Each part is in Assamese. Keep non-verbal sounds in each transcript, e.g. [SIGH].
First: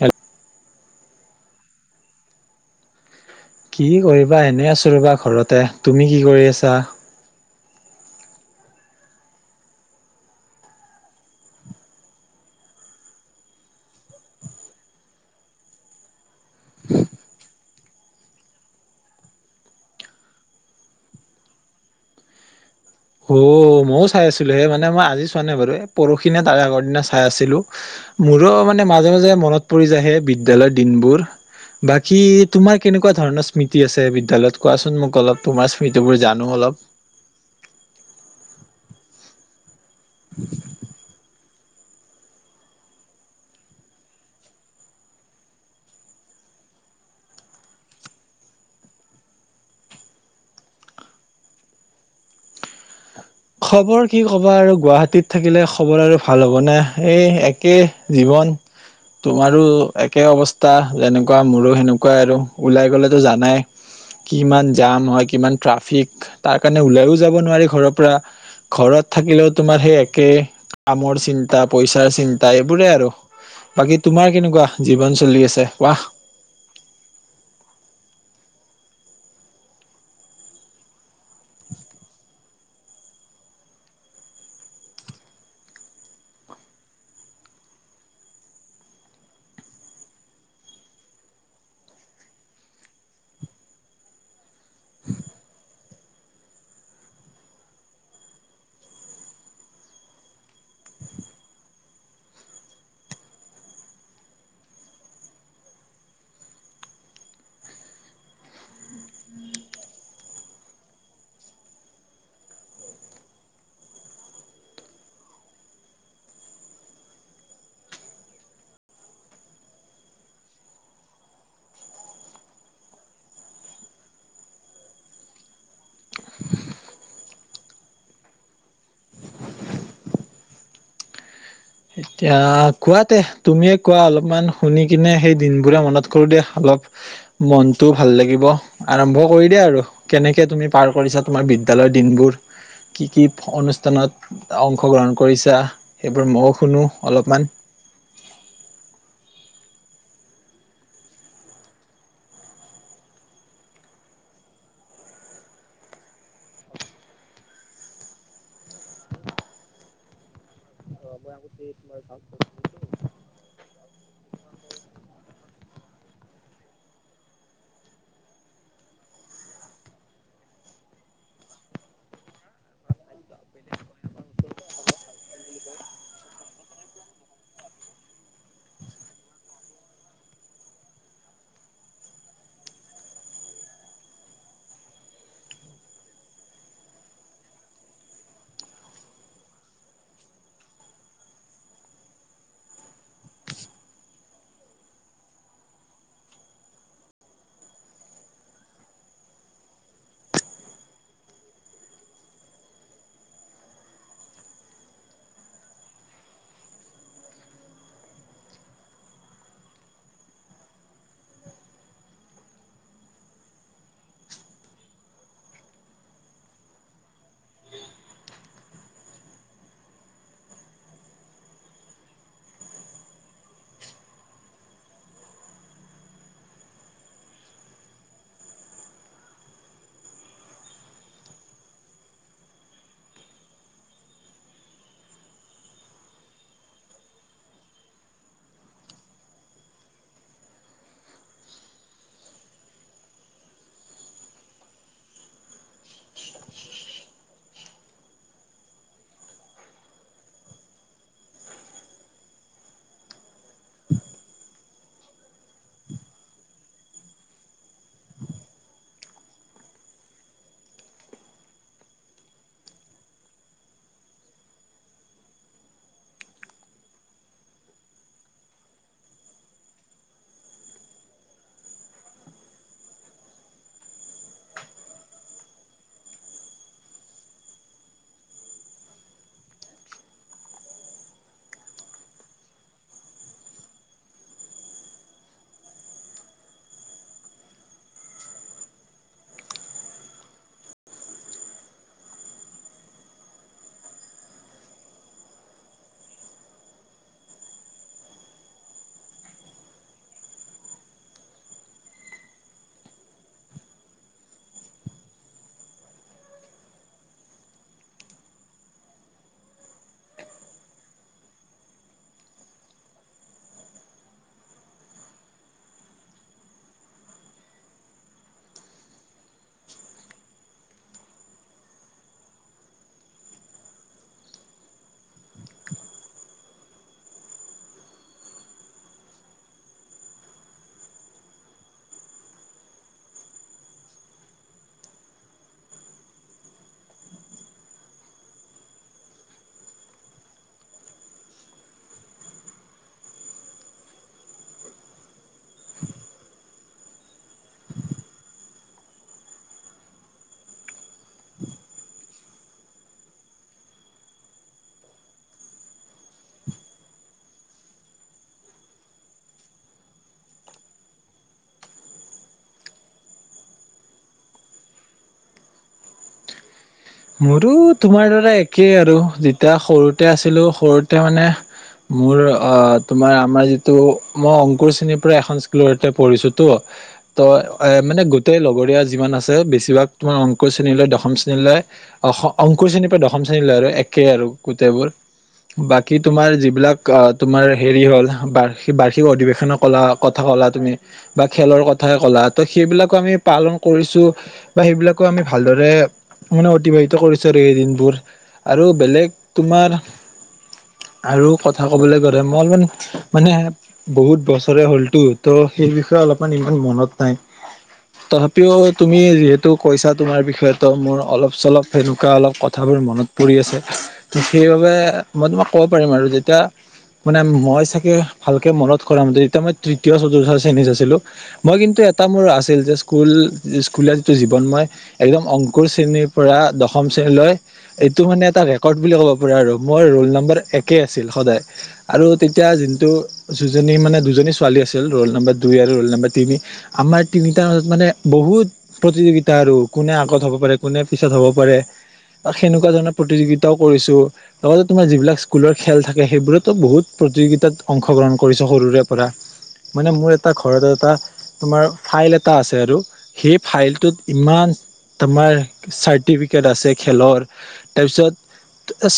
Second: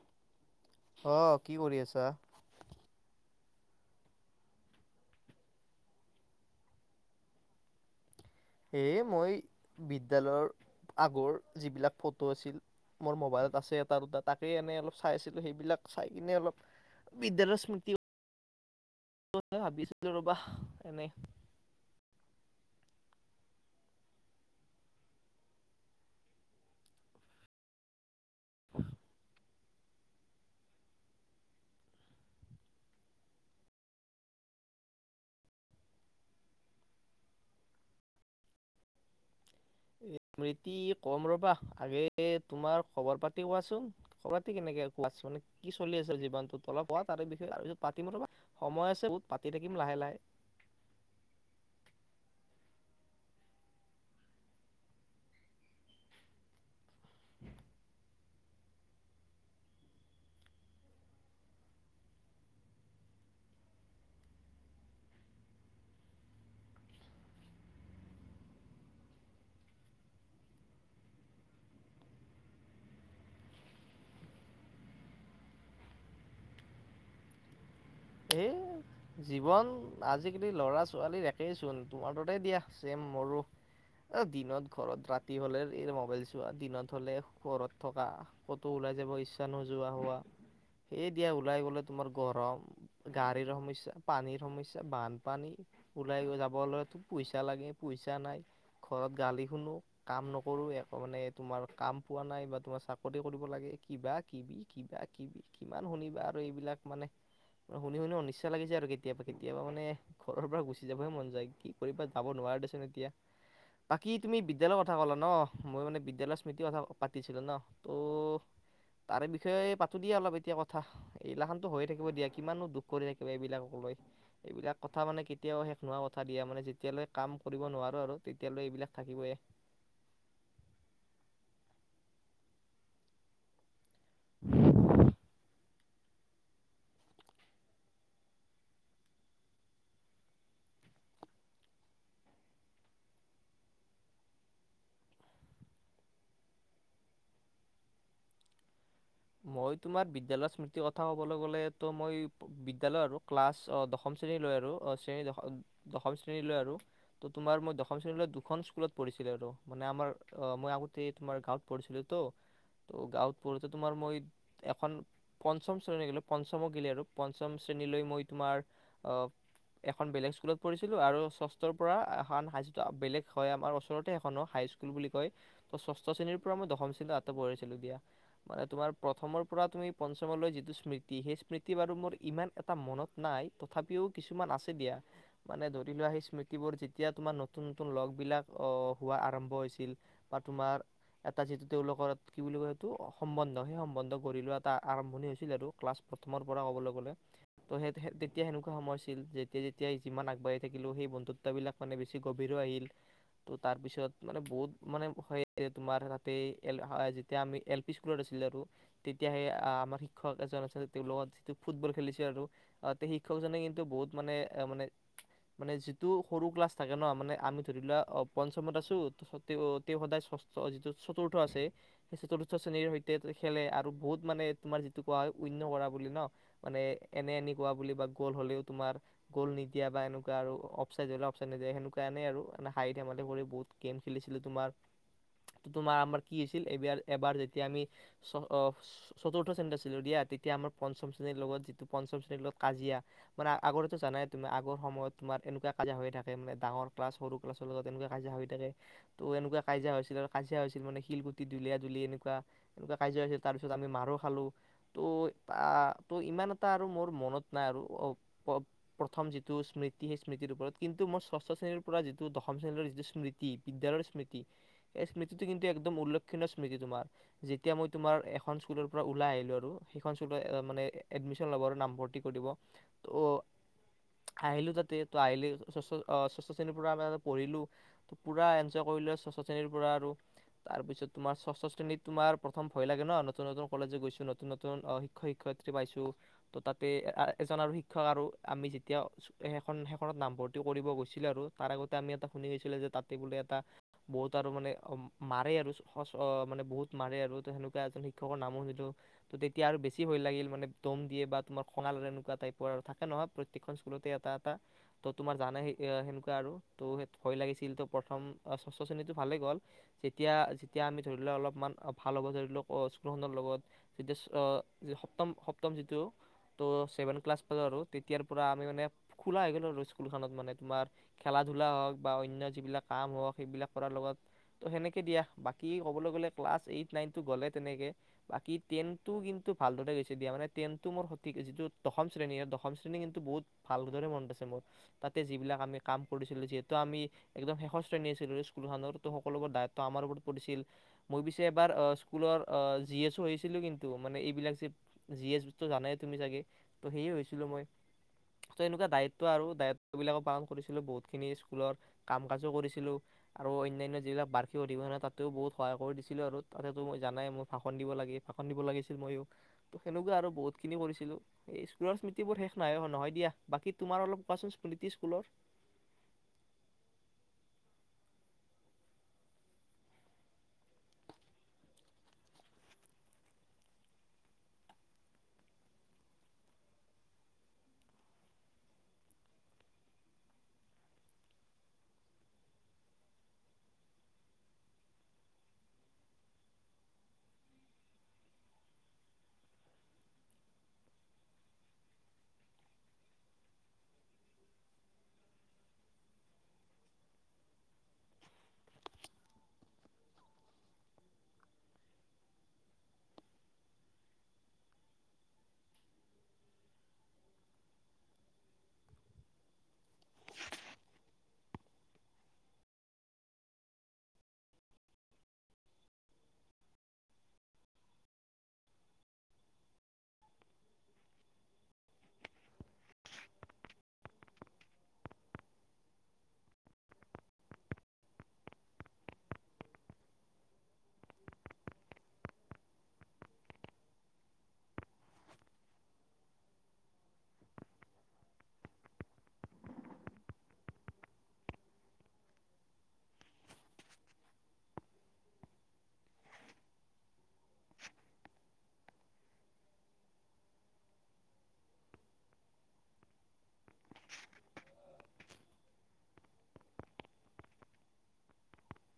হ। আহ কি কৰি আছা। কি কৰিবা এনেই আছো ৰ'বা ঘৰতে তুমি কি কৰি আছা। এ মই বিদ্যয়ালয়ৰ আগৰ যিবিলাক ফটো আছিল মোৰ মোবাইলত আছে এটা দুটা তাকে এনে অলপ চাই আছিলো সেইবিলাক চাই কিনে অলপ বিদ্যালয়ৰ স্মৃতি ভাবিছিলো ৰ'বা এনেই অ মইও চাই আছিলো সেই মানে মই আজি চোৱা নাই বাৰু পৰখিনে তাৰে আগৰ দিনা চাই আছিলো। মোৰো মানে মাজে মাজে মনত পৰি যায়হে বিদ্যালয়ৰ দিনবোৰ বাকী তোমাৰ কেনেকুৱা ধৰণৰ স্মৃতি আছে বিদ্যালয়ত কোৱাচোন মোক অলপ তোমাৰ স্মৃতিবোৰ জানো অলপ স্মৃতি কম ৰবা। আগে তোমাৰ খবৰ পাতি কোৱাচোন খবৰ পাতি কেনেকে ক মানে কি চলি আছে জীৱনটো তলপ কোৱা তাৰে বিষয়ে আৰু পিত পাতিম অ সময় আছে বত পাতি থাকিম লাহে লাহে খবৰ কি কবা আৰু গুৱাহাটীত থাকিলে খবৰ আৰু ভাল হ'বনে এই একে জীৱন তোমাৰো একে অৱস্থা যেনেকুৱা মোৰো সেনেকুৱাই আৰু ওলাই গলেতো জানাই কিমান জাম হয় কিমান ট্ৰাফিক তাৰ কাৰণে ওলাইও যাব নোৱাৰি ঘৰৰ পৰা ঘৰত থাকিলেও তোমাৰ সেই একে কামৰ চিন্তা পইচাৰ চিন্তা এইবোৰেই আৰু বাকী তোমাৰ কেনেকুৱা জীৱন চলি আছে ৱাহ এ জীৱন আজিকালি লৰা ছোৱালীৰ একেইচোন তোমাৰ দতে দিয়া চম মোৰো দিনত ঘৰত ৰাতি হলে এই মবাইল চোৱা দিনত হলে ঘৰত থকা ফটো ওলাই যাব ইচ্ছা নোযোৱা হোৱা সেই দিয়া ওলাই গলে তোমাৰ গৰম গাড়ীৰ সমস্যা পানীৰ সমস্যা বানপানী ওলাই যাবলৈতো পইচা লাগে পইচা নাই ঘৰত গালি শুনো কাম নকৰো একো মানে তোমাৰ কাম পোৱা নাই বা তোমাৰ চাকৰি কৰিব লাগে কিবা কিবি কিবা কিবি কিমান শুনিবা আৰু এইবিলাক মানে শুনি শুনি অনচছা লাগিছে আৰু কেতিয়াবা কেতিয়াবা মানে ঘৰৰ পৰা গুচি যাবহে মন যায় কি কৰিবা যাব নোৱাৰাৰে দেচোন এতিয়া বাকী তুমি বিদ্যালয়ৰ কথা ক'লা ন মই মানে বিদ্যালয়ৰ স্মৃতিৰ কথা পাতিছিলো ন ত' তাৰে বিষয়ে পাতো দিয়া অলপ এতিয়া কথা এইগিলাখনতো হৈয়ে থাকিব দিয়া। কিমানো দুখ কৰি থাকিব এইবিলাকক লৈ এইবিলাক কথা মানে কেতিয়াও শেষ নোহোৱা কথা দিয়া মানে যেতিয়ালৈ কাম কৰিব নোৱাৰো আৰু তেতিয়ালৈ এইবিলাক থাকিবয়ে এতিয়া কোৱাতে তুমি ৱা অলপমান শুনি কিনে সেই দিনবোৰে মনত কৰো দো অলপ মনটোও ভাল লাগিব আৰম্ভ কৰি দে আৰু কেনেকৈ তুমি পাৰ কৰিছা তোমাৰ বিদ্যালয়ৰ দিনবোৰ কি কি অনুষ্ঠানত অংশগ্ৰহণ কৰিছা সেইবোৰ মোক শুনো অলপমান মই তোমাৰ বিদ্যালয়ৰ স্মৃতিৰ কথা ক'বলৈ গ'লেতো মই বিদ্যালয় আৰু ক্লাছ দশম শ্ৰেণী লৈ আৰু শ্ৰেণী দশম শ্ৰেণীলৈ আৰু তো তোমাৰ মই দশম শ্ৰেণীলৈ দুখন স্কুলত পঢ়িছিলোঁ আৰু মানে আমাৰ। অ মই আগতে তোমাৰ গাঁৱত পঢ়িছিলো তো ত গাঁৱত প তোমাৰ মই এখন পঞ্চম শ্ৰেণী গো পঞ্চমক গিলে আৰু পঞ্চম শ্ৰেণীলৈ মই তোমাৰ আহ এখন বেলেগ স্কুলত পঢ়িছিলো আৰু ষষ্ঠৰ পৰা এখন হাই বেলেগ হয় আমাৰ ওচৰতে এখনো হাই স্কুল বুলি কয় ত ষষ্ঠ শ্ৰেণীৰ পৰা মই দশম শ্ৰেণীত আতে পঢ়াইছিলো দিয়া মানে তোমাৰ প্ৰথমৰ পৰা তুমি পঞ্চমলৈ যিটো স্মৃতি সেই স্মৃতি বাৰু মোৰ ইমান এটা মনত নাই তথাপিও কিছুমান আছে দিয়া মানে ধৰি লোৱা সেই স্মৃতিবোৰ যেতিয়া তোমাৰ নতুন নতুন লগ বিলাক অ হোৱা আৰম্ভ হৈছিল বা তোমাৰ এটা যিটো তেওঁলোকৰ কি বুলি কয় সেইটো সম্বন্ধ সেই সম বন্ধ গ় লোৱা এটা আৰম্ভণি হৈছিল আৰু ক্লাছ প্ৰথমৰ পৰা ক'বলৈ গ'লে ত' সেই তেতিয়া সেনেকুৱা সময় আছিল যেতিয়া যেতিয়া যিমান আগবাঢ়ি থাকিলোঁ সেই বন্ধুত্বাবিলাক মানে বেছি গভীৰো আহিল ত' তাৰপিছত মানে বহুত মানে তোমাৰ তাতে এল যেতিয়া আমি এল পি স্কুলত আছিল আৰু তেতিয়া সে আমাৰ শিক্ষক এজন আছে তেওঁ লগত যিটো ফুটবল খেলিছিল আৰু আহ শিক্ষকজনে কিন্তু বহুত মানে মানে মানে যিটো সৰু ক্লাছ থাকে ন মানে আমি ধৰি লোৱা পঞ্চমত আছো তেওঁ সদায় যিটো চতুৰ্থ আছে সেই চতুৰ্থ শ্ৰেণীৰ সৈতে খেলে আৰু বহুত মানে তোমাৰ যিটো কোৱা হয় উইন্ন কৰা বুলি ন মানে এনে এনে কোৱা বুলি বা গ'ল হলেও তুমাৰ গল নিদিয়া বা এনেকুৱা আৰু অফচাইড হলে অফচাইড নিদিয়া সেনেকুৱা এনেই আৰু হাই ধেমালি কৰি বহুত গেম খেলিছিলো তোমাৰ তোমাৰ আমাৰ কি হৈছিলবাৰ এবাৰ যেতিয়া আমি চতুৰ্থ শ্ৰেণীত আছিলো দিয়া তেতিয়া আমাৰ পঞ্চম শ্ৰেণীৰ লগত যিটো পঞ্চম শ্ৰেণীৰ লগত কাজিয়া মানে আগতেো জানাই তুমি আগৰ সময়ত তোমাৰ এনেকুৱা কাজিয়া হৈ থাকে মানে ডাঙৰ ক্লাছ সৰু ক্লাৰ লগতনেুৱা কাজিয়া হৈ থাকে এনেকুৱা কাজিয়া হৈছিল আৰু কাজিয়া হৈছিল মানে শিলগুটি দুলীয়া দুলি এনেকুৱা এনেকুৱা কাজ হৈছিল তাৰপিছত আমি মাৰো খালো ত' ত' ইমান এটা আৰু মোৰ মনত নাই আৰু প্ৰথম যিটো স্মৃতি সেই স্মৃতিৰ ওপৰত কিন্তু মোৰ ষষ্ঠ শ্ৰেণীৰ পৰা যিটো দশম শ্ৰেণীৰ যিটো স্মৃতি বিদ্যয়ালয়ৰ স্মৃতি সেই স্মৃতিটো কিন্তু একদম উল্লেক্ষণীয় স্মৃতি তোমাৰ। যেতিয়া মই তোমাৰ এখন স্কুলৰ পৰা ওলাই আহিলোঁ আৰু সেইখন স্কুলত মানে এডমিশন ল'ব আৰু নামভৰ্তি কৰিব ত' আহিলোঁ তাতে তো আহিলে ষ ষষ্ঠ শ্ৰেণীৰ পৰা তাতে পঢ়িলোঁ তো পূৰা এনজয় কৰিলোঁ ষষ্ঠ শ্ৰেণীৰ পৰা আৰু তাৰপিছত তোমাৰ ষষ্ঠ শ্ৰেণীত তোমাৰ প্ৰথম ভয় লাগে ন নতুন নতুন কলেজে গৈছো নতুন নতুন শিক্ষক শিক্ষয়িত্ৰী পাইছো ত' তাতে এজন আৰু শিক্ষক আৰু আমি যেতিয়া সেইখন সেইখনত নামভৰ্তি কৰিব গৈছিলে আৰু তাৰ আগতে আমি এটা শুনি গৈছিলে যে তাতে বোলে এটা বহুত আৰু মানে মাৰে আৰু সচ মানে বহুত মাৰে আৰু ত সেনেুৱা এজন শিক্ষকৰ নামো শুনিলো ত তেতিয়া আৰু বেছি ভয় লাগিল মানে দম দিয়ে বা তোমাৰ খঙাল এনেকুৱা টাইপৰ আৰু থাকে নহয় প্ৰত্যেকখন স্কুলতে এটা এটা ত তোমাৰ জানে সেনেকুৱা আৰু ত' ভয় লাগিছিল ত' প্ৰথম সচ্ শ্ৰেণীতটো ভালে গ'ল যেতিয়া যেতিয়া আমি ধৰি লোৱা অলপমান ভাল হ'ব ধৰিলও স্কুলখনৰ লগত যেতিয়া সপ্তম সপ্তম যিটো ত' চছেভেন ক্লাছ প আৰু তেতিয়াৰ পৰা আমি মানে খোলা হৈ গ'লো আৰু স্কুলখনত মানে তোমাৰ খেলা ধূলা হওক বা অন্য যিবিলাক কাম হওঁক সেইবিলাক কৰাৰ লগত ত' সেনেকে দিয়া বাকী ক'বলৈ গ'লে ক্লাছ এইট নন গ'লে তেনেকে বাকী টেন কিন্তু ভালদৰে গৈ দিয়া মানে টেনটো মোৰ সঠিক যিটো দশম শ্ৰেণী দম শ্ৰেণী কিু বহুত ভালদ মনত আছে মোৰ তাতে যিবিলাক আমি কাম কৰিছিলো যিহেতু আমি একদম শেষৰ শ্ৰেণী আছিলো স্কুলখনৰ সকলোব দাযিত্ব আমাৰ ওপৰত পৰিছিল। মই পিছে এবাৰ স্কুলৰ জি এছো হৈছিলো কিন্তু মানে এইবিলাক যে জি এছটো জানাই তুমি চাগে ত সেয়ে হৈছিলো মই ত এনেকুৱা দায়িত্ব আৰু দায়িত্ব বিলাকো পালন কৰিছিলো বহুত খিনি স্কুলৰ কাম কাজো কৰিছিলো আৰু অ অন্যান্য যিবিলাক বাৰ্ষিক অধিবহন তাতও বহুত সহায় কৰি দিছিল ছিলো আৰু তাতেতো মই জানাই মই ভাষণ দিব লাগে ভাষণ দিব লাগিছিল ময়ো ত সেনেকুৱা আৰু বহুতখিনি কৰিছিলো এই স্কুলৰ স্মৃতিবোৰ শেষ নাই নহয় দিয়া বাকী তোমাৰ অলপ কোৱাচোন স্মৃতি স্কুলৰ মোৰো তোমাৰ দাৰা একেই আৰু যেতিয়া সৰুতে আছিলো সৰুতে মানে মোৰ তোমাৰ আমাৰ যিটো মই অংকুৰ শ্ৰেণীৰ পৰা এখন স্কুলতে পঢ়িছোতো ত এ মানে গোটেই লগৰীয়া যিমান আছে বেছিভাগ তোমাৰ অংকুৰ শ্ৰেণীলৈ দশম শ্ৰেণীলৈ। অ অংকু শ্ৰেণীৰ পৰা দশম শ্ৰেণীলৈ আৰু একেই আৰু গোটেইবোৰ বাকী তোমাৰ যিবিলাক আহ তোমাৰ হেৰি হল বাৰিক বাৰ্ষিক অধিবেশনৰ কলা কথা কলা তুমি বা খেলৰ কথাই কলা ত সেইবিলাকো আমি পালন কৰিছো বা সেইবিলাকো আমি ভালদৰে মানে অতিবাহিত কৰিছো আৰু এই দিনবোৰ আৰু বেলেগ তোমাৰ আৰু কথা ক'বলৈ গ'লে মই অলপমান মানে বহুত বছৰে হ'লতো ত' সেই বিষয়ে অলপমান ইমান মনত নাই তথাপিও তুমি যিহেতু কৈছা তোমাৰ বিষয় তো মোৰ অলপ চলপ সেনেকুৱা অলপ কথাবোৰ মনত পৰি আছে সেইবাবে মই তোমাক ক'ব পাৰিম আৰু যেতিয়া মানে মই চাগে ভালকে মনত কৰা মতে তেতিয়া মই তৃতীয় চতুৰ্থ শ্ৰেণী আছিলো মই কিন্তু এটা মোৰ আছিল যে স্কুল স্কুলীয়া যিটো জীৱন মই একদম অংকুৰ শ্ৰেণীৰ পৰা দশম শ্ৰেণ লয় এইটো মানে এটা ৰেকৰ্ড বুলি ক'ব পৰা আৰু মোৰ ৰোল নম্বাৰ একে আছিল সদায় আৰু তেতিয়া যোনটো যজনী মানে দুজনী ছোৱালী আছিল ৰোল নম্বাৰ দুই আৰু ৰল নম্বাৰ তিনি আমাৰ তিনিটাৰত মানে বহুত প্ৰতিযোগিতা আৰু কোনে আগত হ'ব পাৰে। কোনে পিছত হ'ব পাৰে বা সেনেকুৱা ধৰণৰ প্ৰতিযোগিতাও কৰিছোঁ লগতে তোমাৰ যিবিলাক স্কুলৰ খেল থাকে সেইবোৰতো বহুত প্ৰতিযোগিতাত অংশগ্ৰহণ কৰিছোঁ সৰুৰে পৰা মানে মোৰ এটা ঘৰত এটা তোমাৰ ফাইল এটা আছে আৰু সেই ফাইলটোত ইমান তোমাৰ চাৰ্টিফিকেট আছে খেলৰ তাৰপিছত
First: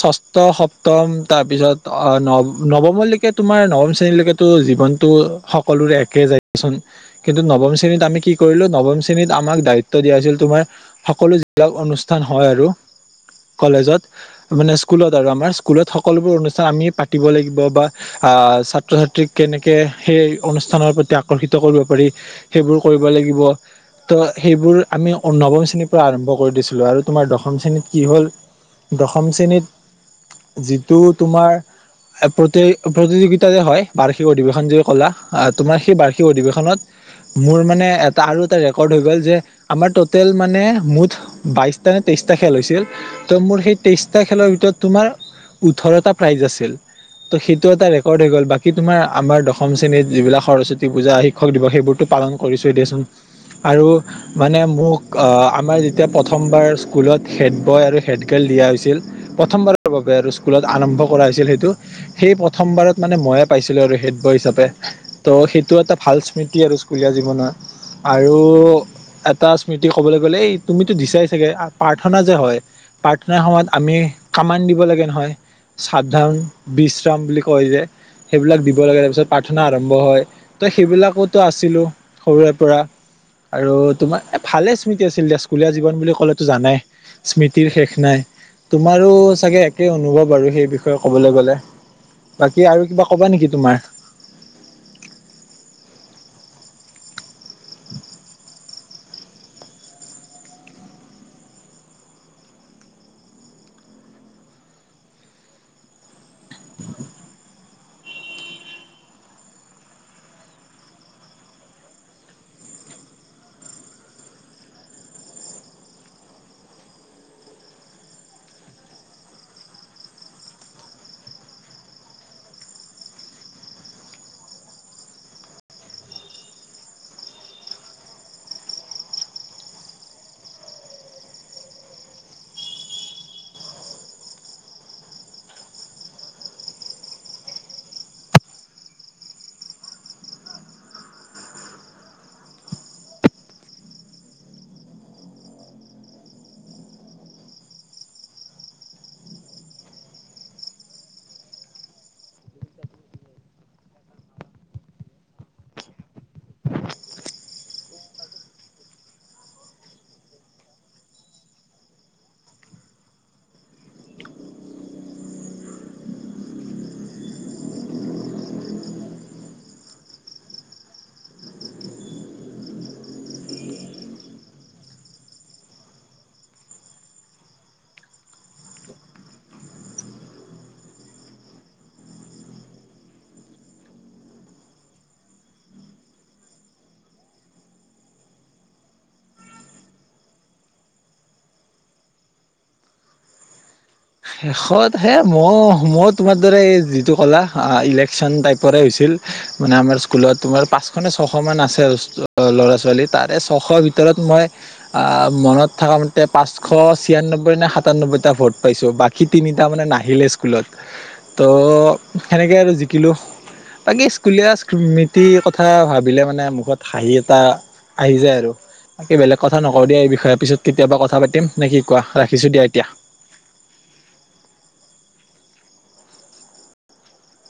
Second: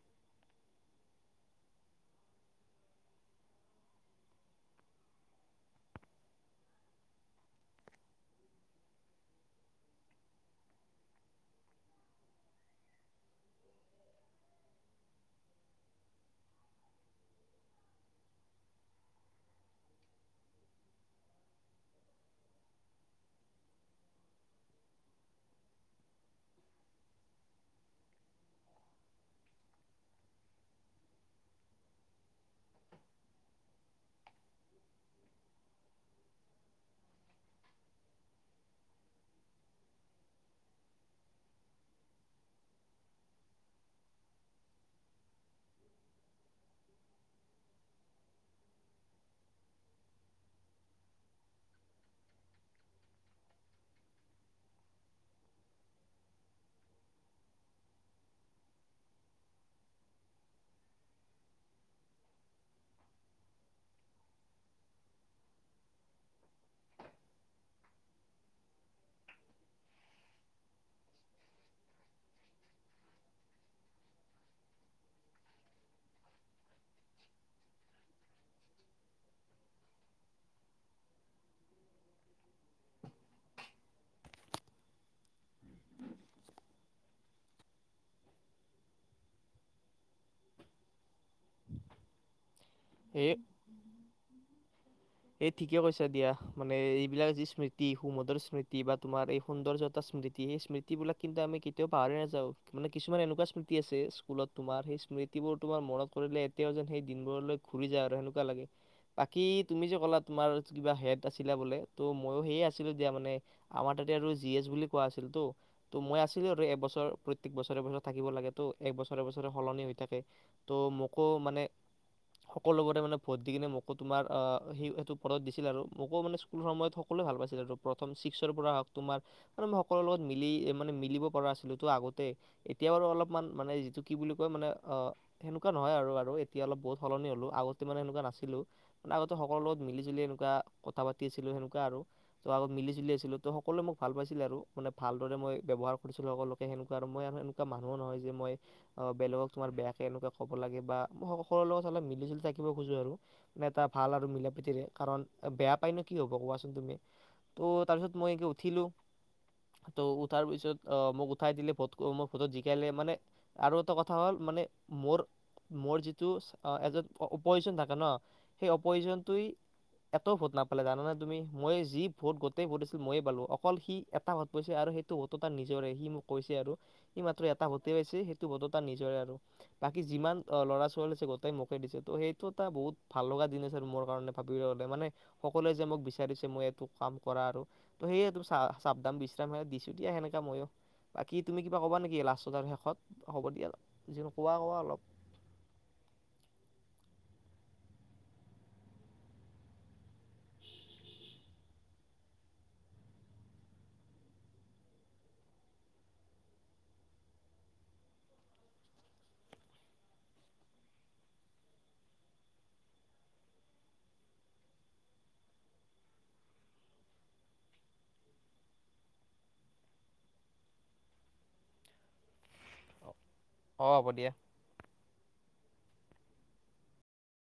ষষ্ঠ সপ্তম তাৰপিছত ন নৱমলৈকে তোমাৰ নৱম শ্ৰেণীলৈকেতো জীৱনতটো সকলোৰে একে যায়চোন কিন্তু নৱম শ্ৰেণীত আমি কি কৰিলো নৱম শ্ৰেণীত আমাক দায়িত্ব দিয়া হৈছিল তোমাৰ সকলো। যবিলাক অনুষ্ঠান হয় আৰু কলেজত মানে স্কুলত আৰু আমাৰ স্কুলত সকলোবোৰ অনুষ্ঠান আমি পাতিব লাগিব। বা ছাত্ৰ ছাত্ৰীক কেনেকৈ সেই অনুষ্ঠানৰ প্ৰতি আকৰ্ষিত কৰিব পাৰি। সেইবোৰ কৰিব লাগিব তো সেইবোৰ আমি নৱম শ্ৰেণীৰ পৰা আৰম্ভ কৰোঁ। কৰি দিছিলোঁ আৰু তোমাৰ দশম শ্ৰেণীত কি হ'ল দশম শ্ৰেণীত যিটো তোমাৰ প্ৰতি প্ৰতিযোগিতা যে হয় বাৰ্ষিক অধিৱেশন যি ক'লা তোমাৰ সেই বাৰ্ষিক অধিৱেশনত মোৰ মানে এটা আৰু এটা ৰেকৰ্ড হৈ গ'ল যে আমাৰ ট'টেল মানে মুঠ [UNINTELLIGIBLE] বাইশটা নে তেইশটা খেল হৈছিল ত' মোৰ সেই তেইশটা খেলৰ ভিতৰত তোমাৰ ওঠৰটা প্ৰাইজ আছিল। ত' সেইটো এটা ৰেকৰ্ড হৈ গ'ল বাকী তোমাৰ আমাৰ দশম শ্ৰেণীত যিবিলাক সৰস্বতী পূজা শিক্ষক দিৱস সেইবোৰতো পালন কৰিছো দিয়াচোন আৰু মানে মোক আমাৰ এতিয়া প্ৰথমবাৰ স্কুলত হেড বয় আৰু হেডগাৰ্ল দিয়া হৈছিল। প্ৰথমবাৰৰ বাবে আৰু স্কুলত আৰম্ভ কৰা হৈছিল সেইটো সেই প্ৰথমবাৰত মানে ময়ে পাইছিলোঁ আৰু হেড বয় হিচাপে তো সেইটো এটা ভাল স্মৃতি আৰু স্কুলীয়া জীৱনৰ আৰু এটা স্মৃতি ক'বলৈ গ'লে এই তুমিতো দিছাই চাগৈ প্ৰাৰ্থনা যে হয় প্ৰাৰ্থনাাৰ সময়ত আমি কামা দিব লাগে নহয় সাৱধান বিশ্ৰাম বুলি কয় যে সেইবিলাক দিব লাগে। তাৰপিছত প্ৰাৰ্থনা আৰম্ভ হয় তো সেইবিলাকোতো আছিলোঁ সৰুৰে পৰা আৰু তোমাৰ ভালে স্মৃতি আছিল। দ সকুলীয়া জীৱন বুলি ক'লেতো জানাই স্মৃতিৰ শেষ নাই তোমাৰো চাগে একে অনুভৱ আৰু সেই বিষয়ে ক গ'লে গ'লে বাকী আৰু কিবা এ ক'বা নেকি তোমাৰ এই ঠিকে কৈছা দিয়া মানে এইবিলাক যি স্মৃতি সুমদৰ স্মৃতি বা তোমাৰ এই সৌন্দৰ্যতা স্মৃতি সেই স্মৃতি বিলাক কিন্তু আমি কেতিয়াও পাহৰি নাযাও মানে কিছুমান এনেকুৱা স্মৃতি আছে স্কুলত তোমাৰ সেই স্মৃতিবোৰ তমাৰ মনত কৰিলে এতিয়াও যেন সেই দিনবোৰলৈ ঘুৰি যায় আৰু সনেকুৱা লাগে বাকী তুমি যে ক'লা তোমাৰ কিবা হেড আছিলা বোলে ত' মইো সেয়ে আছিলো দিয়া মানে আমাৰ তাতে আৰু জি এছ বুলি কোৱা আছিল তো ত' মই আছিলো আৰু এবছৰ প্ৰত্য়েক বছৰে বছৰত থাকিব লাগে তো এক বছৰে বছৰে সলনি হৈ থাকে ত' মোকো মানে সকলোবোৰে মানে ভোট দি কিনে মোকো তোমাৰ অ সি সেইটো পদত দিছিল আৰু মোকো মানে স্কুল সময়ত সকলোৱে ভাল পাইছিল আৰু প্ৰথম ছিক্সৰ পৰা হওক তোমাৰ ম মই সকলোৰে লগত মিলি মানে মিলিব পৰা আছিলো। তো আগতে এতিয়া বাৰু অলপমান মানে যিটো কি বুলি কয় মানে অ সেনেকোৱা নহয় আৰু এতিয়া অলপ বহুত সলনি হ'লো আগতে মানে যেনেকুৱা নাছিলো। মানে আগতে সকলো লগত মিলি জুলি এনেকুৱা কথা পাতি আছিলো। সেনেকুৱা আৰু ত' আগত মিলি জুলি আছিলো ত' সকলোৱে মোক ভাল পাইছিলে আৰু মানে ভালদৰে মই ব্যৱহাৰ কৰিছিলো। সকলোকে সেনেকুৱা আৰু মই আৰু সনেকুৱা মানুহো নহয়। যে মই বেলেগক তোমাৰ বেয়াকে এনেকুৱা ক'ব লাগে ম সকলো লগত অলপ মিলি জুলি থাকিব খোজো আৰু মানে এটা ভাল আৰু মিলা প্ৰীতিৰে কাৰণ বেয়া পায়নো কি হ'ব ক'বাচোন তুমি ত' তাৰপিছত মই এক উঠিলো ত' উঠাৰ পিছত মোক উঠাই দিলে ভোট মোক ভোটত জিকাইে মানে আৰু এটা কথা হ'ল মানে মোৰ মোৰ যিটো এ অপজিচন থাকে ন সেই অপয়োজনটে এটাও ভোট নাপালে জানে তুমি মই যি ভোট গোটেই ভট দিছিল ময়ে পালোঁ অকল সি এটা ভোট পাইছে আৰু সেইটো ভোটো তাৰ নিজৰে সি মোক কৈছে আৰু সি মাত্ৰ এটা ভোটই পাইছে সেইটো ভোটো তাৰ নিজৰে আৰু বাকী যিমান ল'ৰা ছোৱালী আছে গোটেই মোকে দিছে ত' সেইটো এটা বহুত ভাল লগা দিন আছে আৰু মোৰ কাৰণে ভাবি হ'লে মানে সকলোৱে যে মোক বিচাৰিছে মই এইটো কাম কৰা আৰু তো সেই চাহ চাব দাম বিশ্ৰামে দিছোঁ দিয়া সেনেকা ময়ো বাকী তুমি কিবা ক'বা নেকি লাষ্টত আৰু শেষত হ'ব দিয়া যি কোৱা কোৱা শেষত অলপ হে মই মই তোমাৰ দৰে এই যিটো ক'লা ইলেকশ্যন টাইপৰে হৈছিল মানে আমাৰ স্কুলত তোমাৰ পাঁচশ নে ছশমান আছে ল'ৰা ছোৱালী তাৰে ছশ ভিতৰত মই মনত থকা মতে পাঁচশ ছিয়ান্নব্বৈ নে সাতান্নব্বৈটা ভোট পাইছোঁ বাকী [UNINTELLIGIBLE] সিতিনিটা মানে নাহিলে স্কুলত ত সেনেকৈ আৰু জিকিলোঁ বাকী স্কুলীয়া স্মৃতিৰ কথা ভাবিলে মানে মুখত হাঁহি এটা আহি যায় আৰু বাকী বেলেগ কথা নকওঁ দিয়া এই বিষয়ে পিছত কেতিয়াবা কথা পাতিম নে কি কোৱা ৰাখিছোঁ দিয়া এতিয়া [UNINTELLIGIBLE] অ হ'ব দিয়া